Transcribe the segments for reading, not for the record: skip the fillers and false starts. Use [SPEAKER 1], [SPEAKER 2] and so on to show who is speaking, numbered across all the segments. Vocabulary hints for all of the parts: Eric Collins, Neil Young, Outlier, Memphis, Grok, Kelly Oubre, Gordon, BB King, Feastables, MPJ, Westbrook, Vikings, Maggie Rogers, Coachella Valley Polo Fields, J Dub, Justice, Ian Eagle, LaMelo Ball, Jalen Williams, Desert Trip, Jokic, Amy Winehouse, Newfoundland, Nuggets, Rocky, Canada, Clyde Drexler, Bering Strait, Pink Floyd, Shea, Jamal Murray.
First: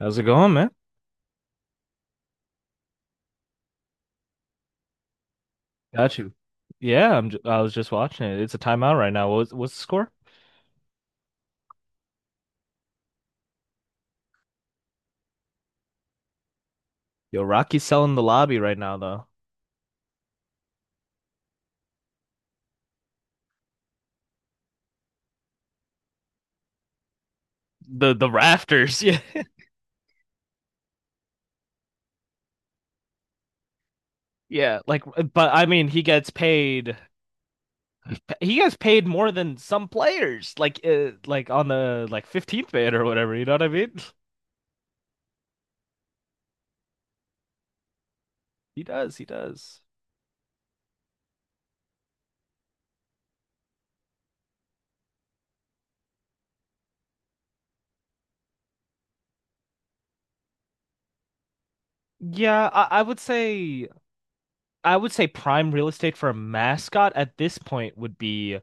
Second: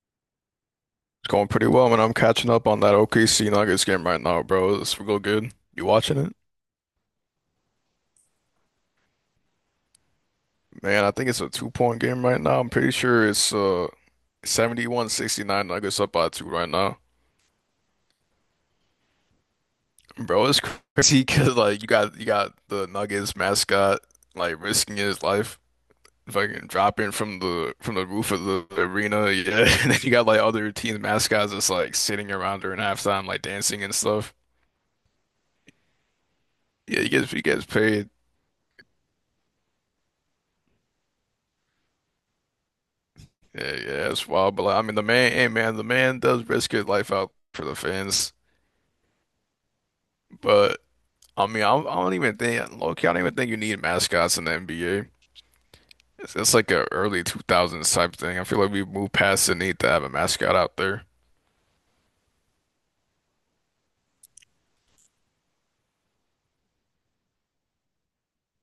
[SPEAKER 1] How's it going, man?
[SPEAKER 2] It's going pretty well, man. I'm catching up on that OKC Nuggets game right now, bro. It's real good. You watching
[SPEAKER 1] Got you.
[SPEAKER 2] it?
[SPEAKER 1] Yeah, I was just watching it. It's a timeout right now. What's the score?
[SPEAKER 2] Man, I think it's a two-point game right now. I'm pretty sure it's 71-69, Nuggets up by two right now.
[SPEAKER 1] Yo, Rocky's selling the lobby right now, though.
[SPEAKER 2] Bro, it's crazy because like you got the Nuggets mascot like risking his life, fucking dropping from the
[SPEAKER 1] The
[SPEAKER 2] roof of the
[SPEAKER 1] rafters. Yeah,
[SPEAKER 2] arena. Yeah, and then you got like other team mascots just like sitting around during halftime, like dancing and stuff.
[SPEAKER 1] yeah. But I mean, he gets paid.
[SPEAKER 2] Yeah, he gets paid.
[SPEAKER 1] He gets paid more than some players. Like on the like 15th man or whatever. You know what I
[SPEAKER 2] Yeah,
[SPEAKER 1] mean?
[SPEAKER 2] yeah, it's wild, but the man does risk his life out for the fans.
[SPEAKER 1] He does. He does.
[SPEAKER 2] But I mean, I don't even think, low key, I don't even think you need mascots in the NBA. It's like a early 2000s type thing. I feel like we've moved past the need to have a mascot out there.
[SPEAKER 1] Yeah, I, I would say I would say prime real estate for a mascot at this point would be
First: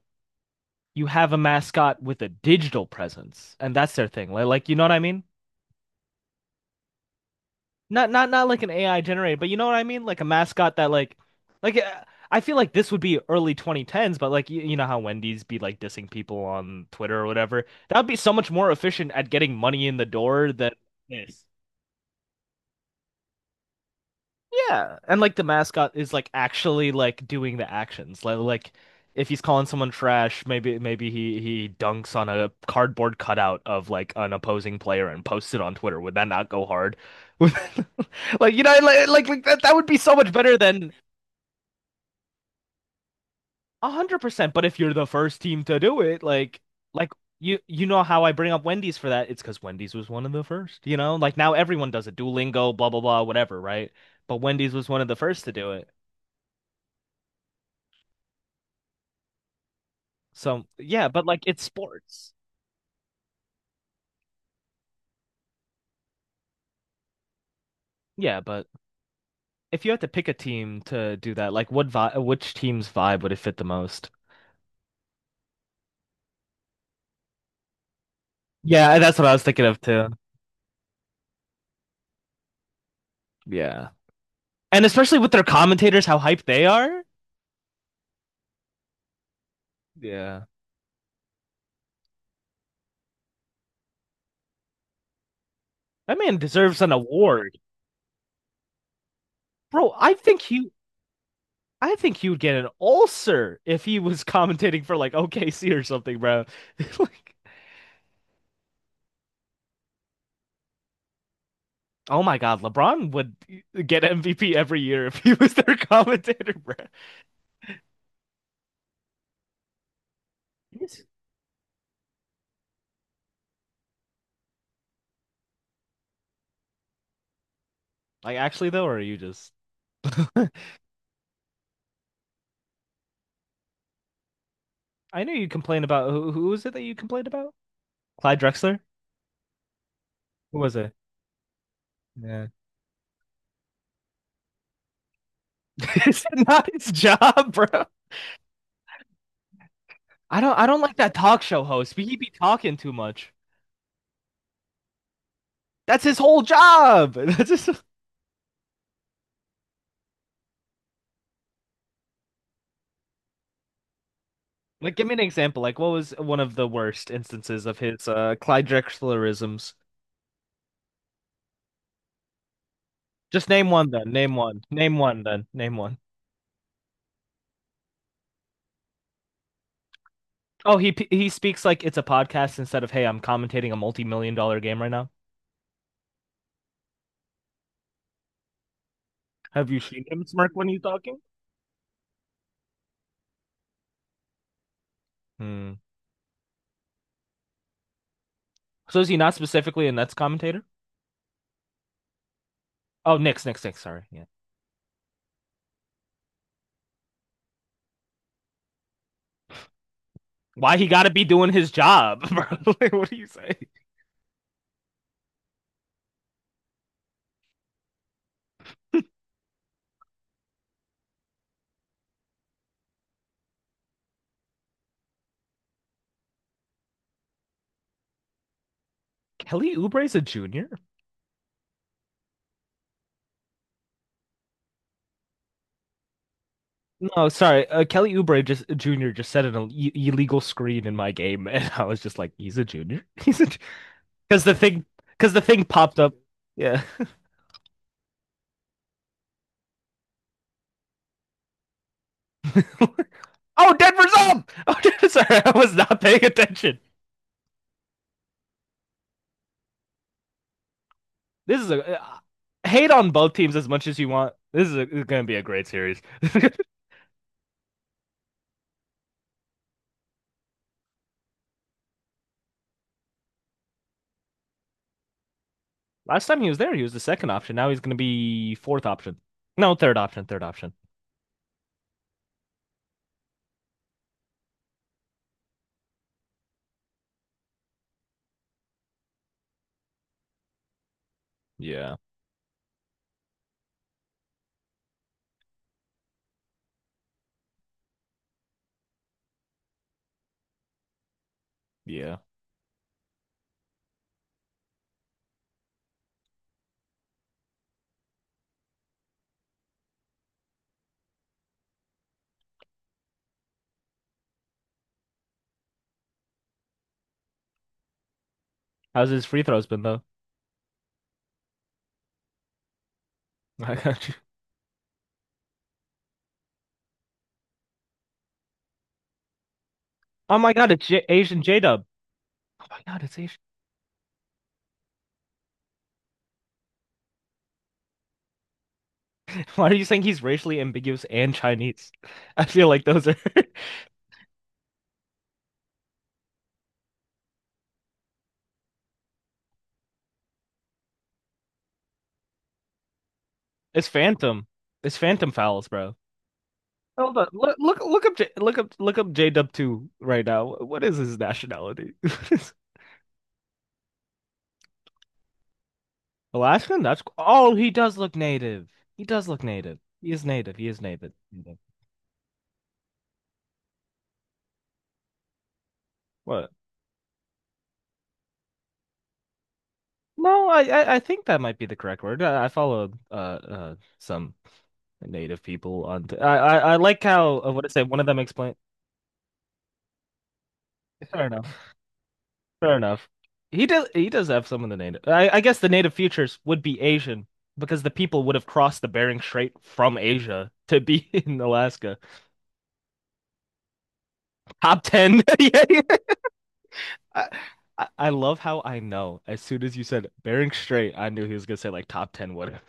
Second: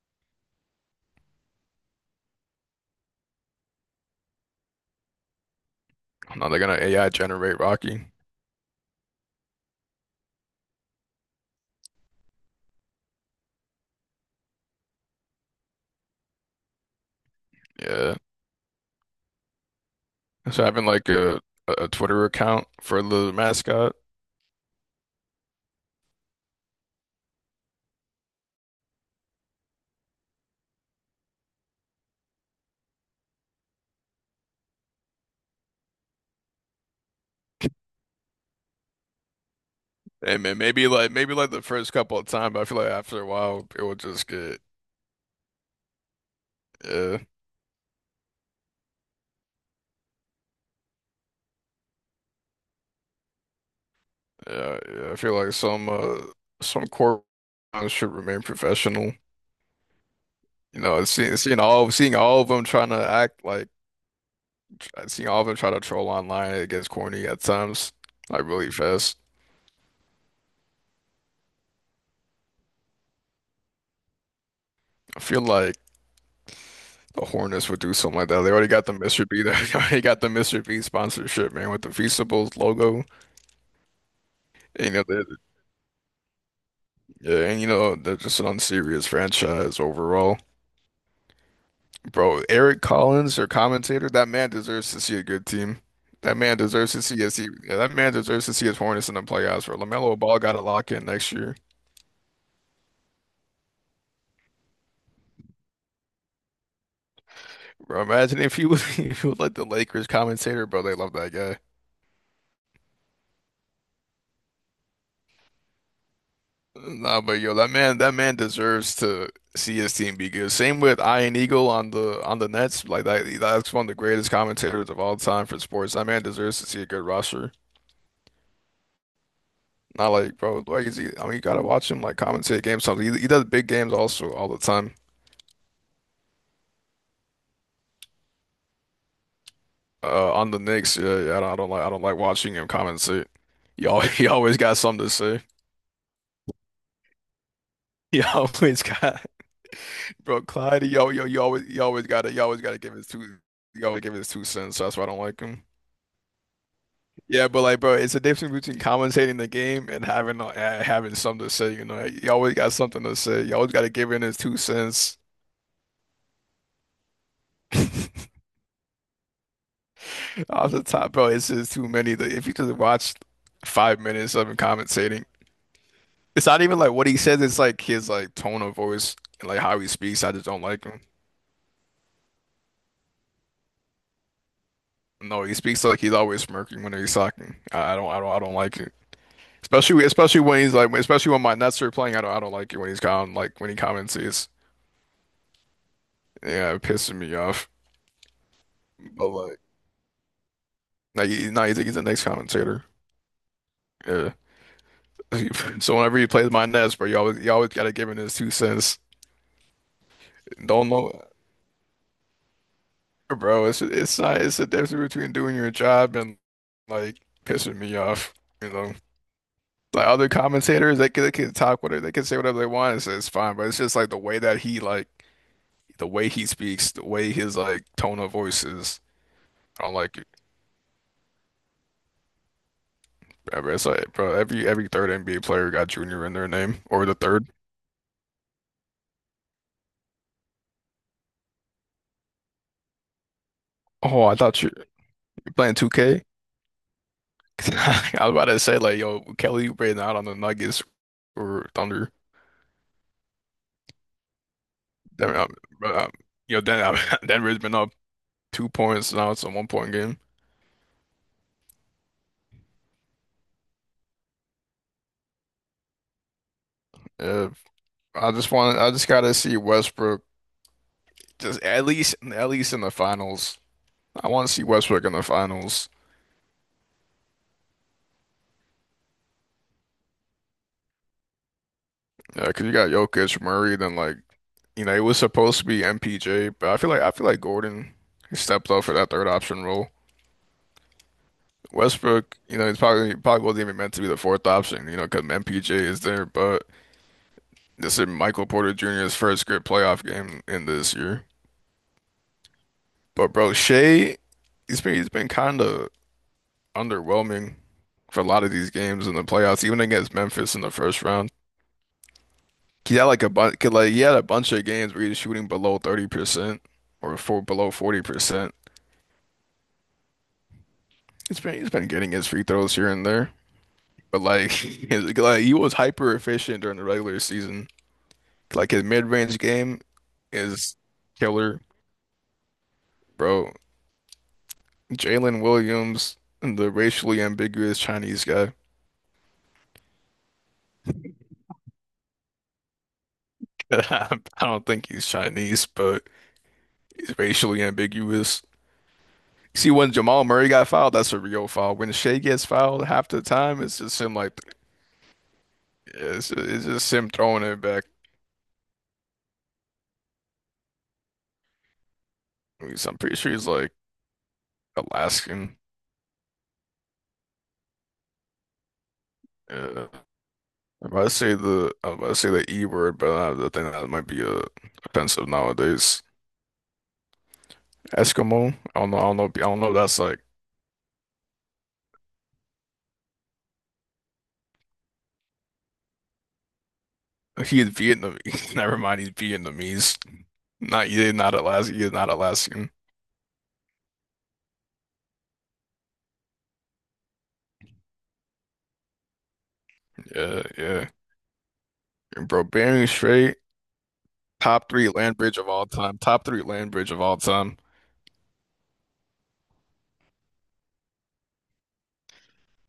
[SPEAKER 1] you have a mascot with a digital presence, and that's their thing. Like you know what I mean?
[SPEAKER 2] Now they're gonna AI generate Rocky.
[SPEAKER 1] Not like an AI generated, but you know what I mean? Like a mascot that like uh, I feel like this would be early 2010s, but you know how Wendy's be like dissing people on Twitter or whatever. That would be
[SPEAKER 2] Yeah,
[SPEAKER 1] so much more efficient at getting money in the door
[SPEAKER 2] so
[SPEAKER 1] than
[SPEAKER 2] having like a
[SPEAKER 1] this.
[SPEAKER 2] a Twitter account for the mascot.
[SPEAKER 1] Yeah, and like the mascot is like actually like doing the actions. Like if he's calling someone trash, maybe he dunks on a cardboard cutout of like an opposing player and posts it on Twitter. Would that not go hard? Like that would be so much
[SPEAKER 2] Hey
[SPEAKER 1] better
[SPEAKER 2] man, maybe
[SPEAKER 1] than
[SPEAKER 2] like maybe like the first couple of times, but I feel like after a while it will just
[SPEAKER 1] 100%,
[SPEAKER 2] get.
[SPEAKER 1] but if you're the first team to do it. Like
[SPEAKER 2] Yeah.
[SPEAKER 1] you know how I bring up Wendy's for that? It's because Wendy's was one of the first, you know? Like now everyone does it. Duolingo, blah blah blah, whatever, right? But Wendy's
[SPEAKER 2] Yeah,
[SPEAKER 1] was one of
[SPEAKER 2] yeah,
[SPEAKER 1] the
[SPEAKER 2] I feel
[SPEAKER 1] first to
[SPEAKER 2] like
[SPEAKER 1] do it.
[SPEAKER 2] some some corporate should remain professional.
[SPEAKER 1] So
[SPEAKER 2] You know,
[SPEAKER 1] yeah, but
[SPEAKER 2] seeing
[SPEAKER 1] like
[SPEAKER 2] seeing
[SPEAKER 1] it's
[SPEAKER 2] all seeing
[SPEAKER 1] sports.
[SPEAKER 2] all of them trying to act like seeing all of them try to troll online, it gets corny at times,
[SPEAKER 1] Yeah,
[SPEAKER 2] like
[SPEAKER 1] but
[SPEAKER 2] really fast.
[SPEAKER 1] if you had to pick a team to do that, like what vi which team's vibe would it fit the most?
[SPEAKER 2] I feel like the Hornets would do something like that. They already got the
[SPEAKER 1] Yeah, that's
[SPEAKER 2] Mr.
[SPEAKER 1] what I was
[SPEAKER 2] B, they
[SPEAKER 1] thinking of
[SPEAKER 2] already
[SPEAKER 1] too.
[SPEAKER 2] got the Mr. B sponsorship, man, with the Feastables logo.
[SPEAKER 1] Yeah. And
[SPEAKER 2] And, you know,
[SPEAKER 1] especially
[SPEAKER 2] they're,
[SPEAKER 1] with their commentators, how hyped they are.
[SPEAKER 2] yeah, and you know they're just an unserious franchise overall.
[SPEAKER 1] Yeah.
[SPEAKER 2] Bro, Eric Collins, your commentator, that man deserves to see a good team.
[SPEAKER 1] That man
[SPEAKER 2] That man
[SPEAKER 1] deserves
[SPEAKER 2] deserves
[SPEAKER 1] an
[SPEAKER 2] to see us. yeah,
[SPEAKER 1] award.
[SPEAKER 2] That man deserves to see his Hornets in the playoffs. Bro,
[SPEAKER 1] Bro, I
[SPEAKER 2] LaMelo Ball
[SPEAKER 1] think
[SPEAKER 2] got a
[SPEAKER 1] he
[SPEAKER 2] lock in next year.
[SPEAKER 1] I think he would get an ulcer if he was commentating for like OKC or something, bro. Like,
[SPEAKER 2] Bro, imagine if he was if he was like the Lakers commentator, bro. They love that guy.
[SPEAKER 1] oh my God, LeBron would get MVP every year if he was their commentator, bro.
[SPEAKER 2] Nah, but yo, that man deserves to see his team be good. Same with Ian Eagle on the Nets. That's one of the greatest commentators of all time for sports. That man deserves to see a good roster.
[SPEAKER 1] Like actually though, or are you just?
[SPEAKER 2] Not like, bro, like is he, I mean, you gotta watch him like commentate games. Something he does big games also all the time.
[SPEAKER 1] I know you complained about who was it that you complained about? Clyde Drexler?
[SPEAKER 2] On
[SPEAKER 1] Who
[SPEAKER 2] the
[SPEAKER 1] was it?
[SPEAKER 2] Knicks, yeah, yeah, I don't like
[SPEAKER 1] Yeah.
[SPEAKER 2] watching him compensate. He always, he always got something to say.
[SPEAKER 1] Is it not his job, bro?
[SPEAKER 2] He always got
[SPEAKER 1] I
[SPEAKER 2] Bro,
[SPEAKER 1] don't I don't
[SPEAKER 2] Clyde.
[SPEAKER 1] like that
[SPEAKER 2] You
[SPEAKER 1] talk show
[SPEAKER 2] always
[SPEAKER 1] host. He be
[SPEAKER 2] you always
[SPEAKER 1] talking
[SPEAKER 2] gotta
[SPEAKER 1] too
[SPEAKER 2] give his
[SPEAKER 1] much.
[SPEAKER 2] two you always give his two cents. That's why I don't like him.
[SPEAKER 1] That's his whole job.
[SPEAKER 2] Yeah,
[SPEAKER 1] That's
[SPEAKER 2] but
[SPEAKER 1] just
[SPEAKER 2] like, bro, it's a difference between commentating the game and having having something to say. You know, you always got something to say. You always gotta give in his two
[SPEAKER 1] like give me
[SPEAKER 2] cents.
[SPEAKER 1] an example. Like what was one of the worst instances of his Clyde Drexlerisms?
[SPEAKER 2] Off the top, bro, it's just too many. Like, if you just watch
[SPEAKER 1] Just name one
[SPEAKER 2] five
[SPEAKER 1] then. Name
[SPEAKER 2] minutes of him
[SPEAKER 1] one. Name one
[SPEAKER 2] commentating.
[SPEAKER 1] then. Name one.
[SPEAKER 2] It's not even like what he says, it's like his like tone of voice and like how he speaks. I just don't
[SPEAKER 1] Oh,
[SPEAKER 2] like him.
[SPEAKER 1] he speaks like it's a podcast instead of hey, I'm commentating a multi-million-dollar game right now.
[SPEAKER 2] No, he speaks like he's always smirking when he's talking. I don't like it.
[SPEAKER 1] Have you seen him
[SPEAKER 2] Especially
[SPEAKER 1] smirk
[SPEAKER 2] when
[SPEAKER 1] when
[SPEAKER 2] he's
[SPEAKER 1] he's
[SPEAKER 2] like
[SPEAKER 1] talking?
[SPEAKER 2] especially when my Nets are playing, I don't like it when he's comment like when he comments it's
[SPEAKER 1] Hmm.
[SPEAKER 2] yeah, it pisses me off.
[SPEAKER 1] So is he
[SPEAKER 2] But
[SPEAKER 1] not
[SPEAKER 2] like
[SPEAKER 1] specifically a Nets commentator?
[SPEAKER 2] no, he's the next commentator.
[SPEAKER 1] Oh, Knicks, Knicks. Sorry. Yeah.
[SPEAKER 2] Yeah. So whenever he plays my Nets, bro, you always gotta give him his two cents.
[SPEAKER 1] Why he
[SPEAKER 2] Don't
[SPEAKER 1] got to
[SPEAKER 2] know
[SPEAKER 1] be doing his job, bro? Like, what do you say?
[SPEAKER 2] bro, it's not it's the difference between doing your job and like pissing me off, you know. Like other commentators, they can talk whatever they can say whatever they want. It's fine, but it's just like the way that he like the way he speaks, the way his like tone of voice is.
[SPEAKER 1] Kelly
[SPEAKER 2] I don't
[SPEAKER 1] Oubre's
[SPEAKER 2] like
[SPEAKER 1] a
[SPEAKER 2] it.
[SPEAKER 1] junior?
[SPEAKER 2] Ever. It's like, bro, every third NBA player got Junior in their name or the
[SPEAKER 1] No,
[SPEAKER 2] third.
[SPEAKER 1] sorry. Kelly Oubre just junior just set an illegal screen in my game, and I was just like, he's a junior. He's a
[SPEAKER 2] Oh, I
[SPEAKER 1] because the
[SPEAKER 2] thought
[SPEAKER 1] thing because the
[SPEAKER 2] you
[SPEAKER 1] thing
[SPEAKER 2] playing
[SPEAKER 1] popped up.
[SPEAKER 2] 2K.
[SPEAKER 1] Yeah.
[SPEAKER 2] I was about to say like, yo, Kelly Oubre out on the Nuggets or Thunder.
[SPEAKER 1] Oh, Denver's up. Oh,
[SPEAKER 2] Then,
[SPEAKER 1] sorry,
[SPEAKER 2] um,
[SPEAKER 1] I was not
[SPEAKER 2] um,
[SPEAKER 1] paying
[SPEAKER 2] you know,
[SPEAKER 1] attention.
[SPEAKER 2] then Denver's been up 2 points now. It's a 1 point game.
[SPEAKER 1] This is a hate on both teams as much as you want. This is gonna be a great series.
[SPEAKER 2] Uh, I just gotta see Westbrook just at least in the finals. I want to see Westbrook in the finals.
[SPEAKER 1] Last time he was there, he was the second option. Now he's going to be fourth option. No, third option. Third option.
[SPEAKER 2] Yeah, because you got Jokic, Murray, then like you know it was supposed to be MPJ, but I feel like Gordon he stepped up for that third option role.
[SPEAKER 1] Yeah.
[SPEAKER 2] Westbrook, you know, he's probably wasn't even meant to be the fourth option, you know, because MPJ is there. But this is Michael Porter Jr.'s first good playoff game in this year.
[SPEAKER 1] Yeah.
[SPEAKER 2] But bro, Shea, he's been kind of underwhelming for a lot of these games in the playoffs, even against Memphis in the first round. He had like a bunch, like he had a bunch of games where he was shooting below 30% or for below 40%.
[SPEAKER 1] How's his free throws been though?
[SPEAKER 2] He's been getting his free throws here and there,
[SPEAKER 1] I got you.
[SPEAKER 2] but like, he was hyper efficient during the regular season. Like his mid-range game
[SPEAKER 1] Oh my God,
[SPEAKER 2] is
[SPEAKER 1] it's J
[SPEAKER 2] killer,
[SPEAKER 1] Dub. Oh my God, it's Asian.
[SPEAKER 2] bro. Jalen Williams, the racially ambiguous Chinese guy.
[SPEAKER 1] Why are you saying he's racially ambiguous and Chinese? I feel like those are.
[SPEAKER 2] I don't think he's Chinese, but he's racially ambiguous. See, when Jamal Murray got fouled, that's a real foul. When Shea gets fouled half the time, it's
[SPEAKER 1] It's
[SPEAKER 2] just him like
[SPEAKER 1] phantom. It's phantom fouls, bro.
[SPEAKER 2] It's just him
[SPEAKER 1] Hold on.
[SPEAKER 2] throwing
[SPEAKER 1] Look
[SPEAKER 2] it
[SPEAKER 1] look
[SPEAKER 2] back.
[SPEAKER 1] look up J Dub 2 right now. What is his nationality?
[SPEAKER 2] I'm pretty sure he's like Alaskan.
[SPEAKER 1] Alaskan? That's. Oh, he does look native. He does look native.
[SPEAKER 2] Yeah.
[SPEAKER 1] He is native. He is native. Native.
[SPEAKER 2] I'm about to say the E word, but I think that might be offensive nowadays.
[SPEAKER 1] What?
[SPEAKER 2] Eskimo. I don't know. I don't know. I don't know if that's like
[SPEAKER 1] No, I think that might be the correct word. I follow some native people on. I like how what I
[SPEAKER 2] he's
[SPEAKER 1] say? One of them explained.
[SPEAKER 2] Vietnamese. Never mind. He's Vietnamese. Not yeah.
[SPEAKER 1] Fair
[SPEAKER 2] Not
[SPEAKER 1] enough.
[SPEAKER 2] Alaskan. He's not Alaskan.
[SPEAKER 1] Fair enough. He does have some of the native. I guess the native futures would be Asian because the people would have crossed the Bering Strait from
[SPEAKER 2] Yeah.
[SPEAKER 1] Asia to
[SPEAKER 2] Yeah.
[SPEAKER 1] be in Alaska.
[SPEAKER 2] Bro, Bering Strait. Top
[SPEAKER 1] Top
[SPEAKER 2] three land
[SPEAKER 1] ten.
[SPEAKER 2] bridge of
[SPEAKER 1] Yeah,
[SPEAKER 2] all
[SPEAKER 1] yeah.
[SPEAKER 2] time. Top three land bridge of all
[SPEAKER 1] I,
[SPEAKER 2] time.
[SPEAKER 1] I love how I know as soon as you said Bering Strait, I knew he was gonna say like top ten whatever.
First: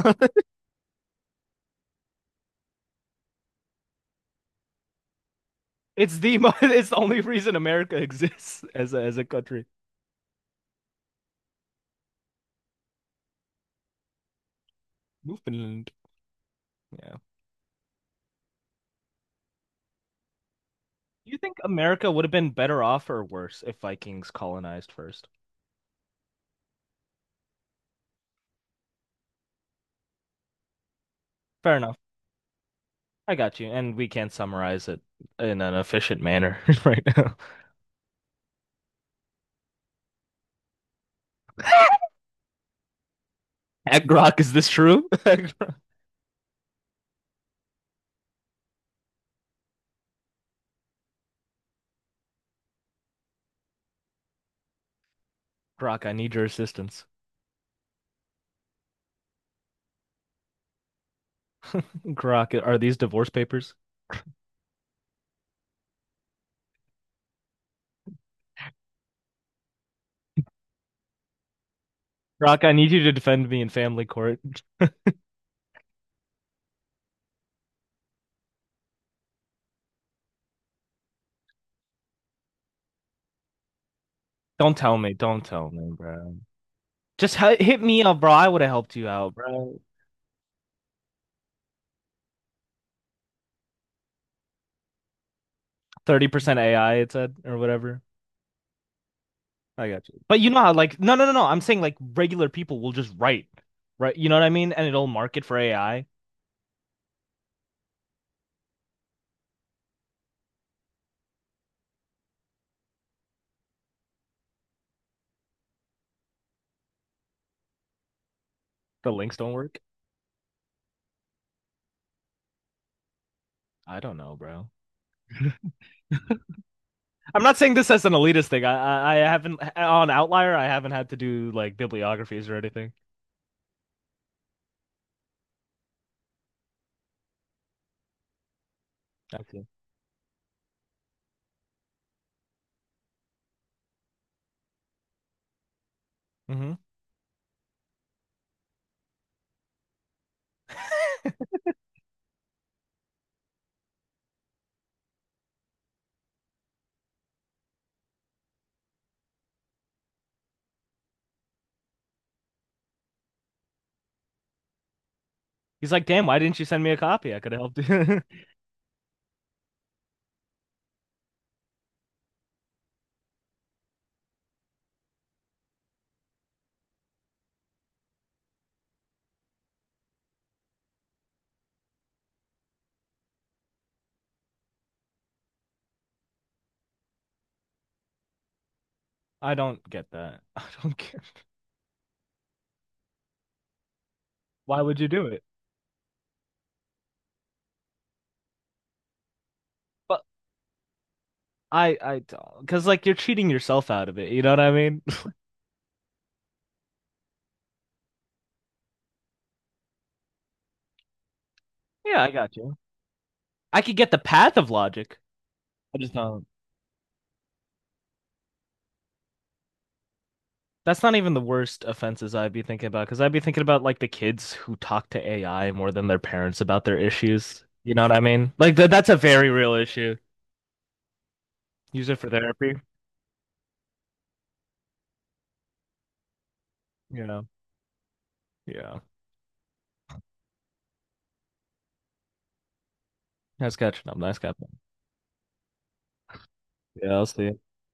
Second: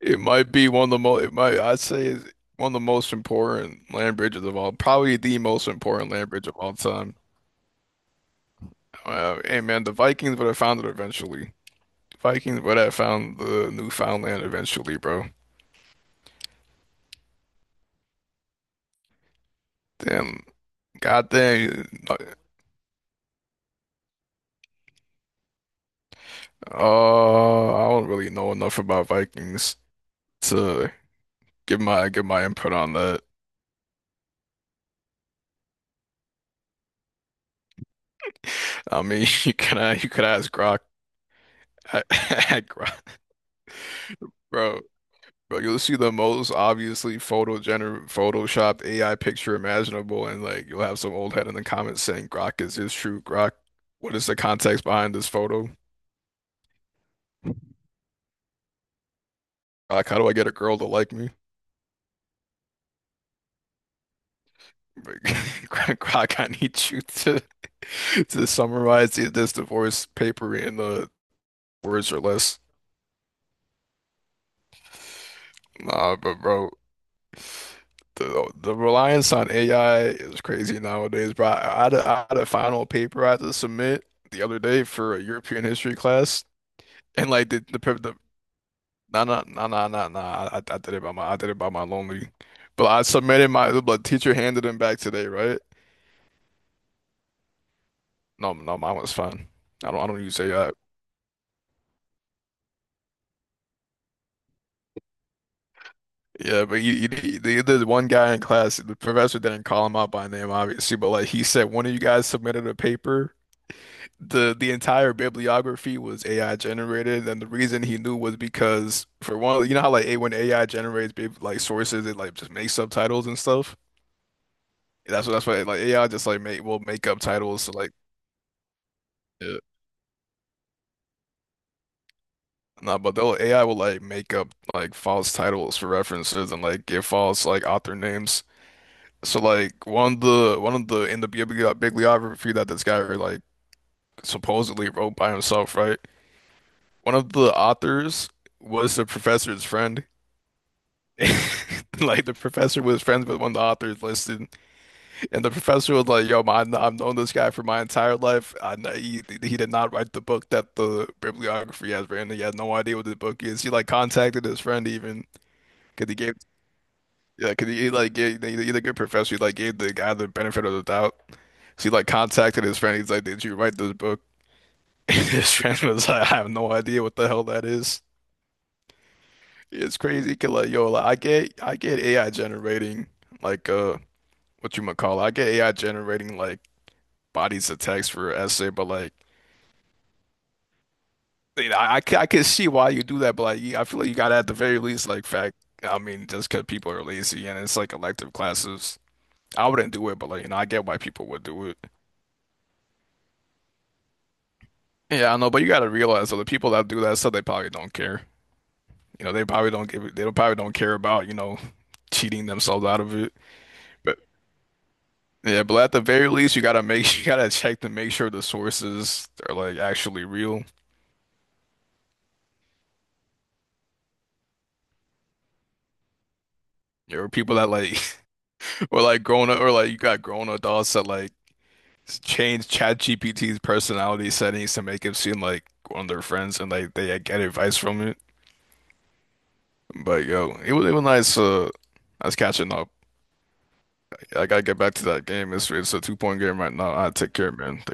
[SPEAKER 2] It might be one of the most, it might, I'd say it's one of the most important land bridges of all, probably the most important
[SPEAKER 1] It's
[SPEAKER 2] land
[SPEAKER 1] the
[SPEAKER 2] bridge
[SPEAKER 1] mo
[SPEAKER 2] of all
[SPEAKER 1] it's the
[SPEAKER 2] time.
[SPEAKER 1] only reason America exists as a country.
[SPEAKER 2] And man, the Vikings would have found it eventually. Vikings would have found the Newfoundland eventually, bro.
[SPEAKER 1] Newfoundland. Yeah.
[SPEAKER 2] Damn,
[SPEAKER 1] Do you think
[SPEAKER 2] goddamn.
[SPEAKER 1] America would have been better off or worse if Vikings colonized first?
[SPEAKER 2] I don't really know enough about Vikings to
[SPEAKER 1] Fair enough.
[SPEAKER 2] give my input on that.
[SPEAKER 1] I got you. And we can not summarize it in an efficient manner right now.
[SPEAKER 2] I mean, you could ask Grok, Grok,
[SPEAKER 1] At Grok, is this
[SPEAKER 2] bro.
[SPEAKER 1] true?
[SPEAKER 2] Bro, you'll see the most obviously Photoshop AI picture imaginable, and like you'll have some old head in the comments saying, "Grok, is this true? Grok, what is the context behind this photo?
[SPEAKER 1] Grok, I need your assistance.
[SPEAKER 2] Grok, how do I get a girl to like me?
[SPEAKER 1] Grok, are these divorce papers?
[SPEAKER 2] Like, Grok, I need you to to summarize this divorce paper in the words or less."
[SPEAKER 1] Grok, I need you to defend me in family court.
[SPEAKER 2] Nah, but bro, the reliance on AI is crazy nowadays, bro. I had a final paper I had to submit the other
[SPEAKER 1] Don't
[SPEAKER 2] day
[SPEAKER 1] tell me.
[SPEAKER 2] for a
[SPEAKER 1] Don't
[SPEAKER 2] European
[SPEAKER 1] tell me,
[SPEAKER 2] history
[SPEAKER 1] bro.
[SPEAKER 2] class. And
[SPEAKER 1] Just
[SPEAKER 2] like the
[SPEAKER 1] hit
[SPEAKER 2] per-
[SPEAKER 1] me
[SPEAKER 2] the
[SPEAKER 1] up, bro. I would have helped you
[SPEAKER 2] nah
[SPEAKER 1] out,
[SPEAKER 2] nah nah
[SPEAKER 1] bro.
[SPEAKER 2] nah nah nah. I did it by my lonely. But I submitted my the teacher handed them back today, right?
[SPEAKER 1] 30% AI, it said, or whatever.
[SPEAKER 2] No no mine was fine.
[SPEAKER 1] I
[SPEAKER 2] I
[SPEAKER 1] got you.
[SPEAKER 2] don't
[SPEAKER 1] But
[SPEAKER 2] use
[SPEAKER 1] you know
[SPEAKER 2] AI.
[SPEAKER 1] how like no no no no, I'm saying like regular people will just write, right? You know what I mean? And it'll market for AI.
[SPEAKER 2] Yeah, but the one guy in class, the professor didn't call him out by name, obviously, but like he said, one of you guys submitted a paper. The entire bibliography was AI generated, and the reason he knew was because
[SPEAKER 1] The links
[SPEAKER 2] for
[SPEAKER 1] don't
[SPEAKER 2] one, you
[SPEAKER 1] work.
[SPEAKER 2] know how like a when AI generates sources, it like just makes subtitles and stuff.
[SPEAKER 1] I don't know, bro.
[SPEAKER 2] That's what like AI just like make will make up
[SPEAKER 1] I'm not
[SPEAKER 2] titles to
[SPEAKER 1] saying this
[SPEAKER 2] like
[SPEAKER 1] as an elitist thing. I
[SPEAKER 2] yeah.
[SPEAKER 1] haven't on Outlier. I haven't had to do like bibliographies or anything.
[SPEAKER 2] Nah, but they'll AI will like make up like false titles for references and like give false like author names. So
[SPEAKER 1] Okay.
[SPEAKER 2] like one of the in the bibliography that this guy like supposedly wrote by himself, right?
[SPEAKER 1] Hmm.
[SPEAKER 2] One of the authors was the professor's friend. Like the professor was friends with one of the authors listed. And the professor was like, "Yo, man, I've known this guy for my entire life. I know he did not write the book that the bibliography has written. He has no idea what the book is. He like contacted his friend even
[SPEAKER 1] He's like,
[SPEAKER 2] because he
[SPEAKER 1] damn,
[SPEAKER 2] gave
[SPEAKER 1] why didn't you send me a copy? I
[SPEAKER 2] yeah,
[SPEAKER 1] could have
[SPEAKER 2] because
[SPEAKER 1] helped
[SPEAKER 2] he like
[SPEAKER 1] you.
[SPEAKER 2] gave he, he's a good professor. He like gave the guy the benefit of the doubt. So he like contacted his friend. He's like, 'Did you write this book?' And his friend was like, 'I have no idea what the hell that is.' It's crazy. 'Cause, like, yo, like, I get AI generating like what you might call it. I get AI generating like bodies of text for essay, but like.
[SPEAKER 1] I don't get that. I don't care.
[SPEAKER 2] You know, I can see why you do that, but like, you- I feel like you gotta at the very
[SPEAKER 1] Why would you
[SPEAKER 2] least
[SPEAKER 1] do
[SPEAKER 2] like
[SPEAKER 1] it?
[SPEAKER 2] fact. I mean, just because people are lazy and it's like elective classes, I wouldn't do it,
[SPEAKER 1] But
[SPEAKER 2] but like, you know, I get why people would do it.
[SPEAKER 1] I I don't, because like you're cheating yourself out of it. You know what I mean?
[SPEAKER 2] Yeah, I know, but you gotta realize that the people that do that stuff, they probably don't care. You know, they probably don't give, they don't probably don't care about, you know,
[SPEAKER 1] Yeah, I
[SPEAKER 2] cheating
[SPEAKER 1] got you.
[SPEAKER 2] themselves out of it.
[SPEAKER 1] I could get the
[SPEAKER 2] But
[SPEAKER 1] path of logic.
[SPEAKER 2] yeah, but at
[SPEAKER 1] I
[SPEAKER 2] the
[SPEAKER 1] just
[SPEAKER 2] very
[SPEAKER 1] don't.
[SPEAKER 2] least, you gotta make, you gotta check to make sure the sources are like actually real.
[SPEAKER 1] That's not even the worst offenses I'd be thinking about, because I'd be thinking about like the kids who talk to AI more than their parents about their
[SPEAKER 2] There are people
[SPEAKER 1] issues.
[SPEAKER 2] that
[SPEAKER 1] You
[SPEAKER 2] like,
[SPEAKER 1] know what I mean? Like th
[SPEAKER 2] or
[SPEAKER 1] that's a
[SPEAKER 2] like grown
[SPEAKER 1] very
[SPEAKER 2] up, or
[SPEAKER 1] real
[SPEAKER 2] like you
[SPEAKER 1] issue.
[SPEAKER 2] got grown adults that like
[SPEAKER 1] Use it for
[SPEAKER 2] change
[SPEAKER 1] therapy.
[SPEAKER 2] ChatGPT's personality settings to make him seem like one of their friends, and like they
[SPEAKER 1] You
[SPEAKER 2] get
[SPEAKER 1] know?
[SPEAKER 2] advice from it.
[SPEAKER 1] Yeah.
[SPEAKER 2] But yo, it was nice. I was catching up.
[SPEAKER 1] Nice catching up. Nice
[SPEAKER 2] I gotta
[SPEAKER 1] catching up.
[SPEAKER 2] get back to that game. It's a 2 point game right now. I
[SPEAKER 1] Yeah, I'll
[SPEAKER 2] take
[SPEAKER 1] see
[SPEAKER 2] care,
[SPEAKER 1] you.
[SPEAKER 2] man.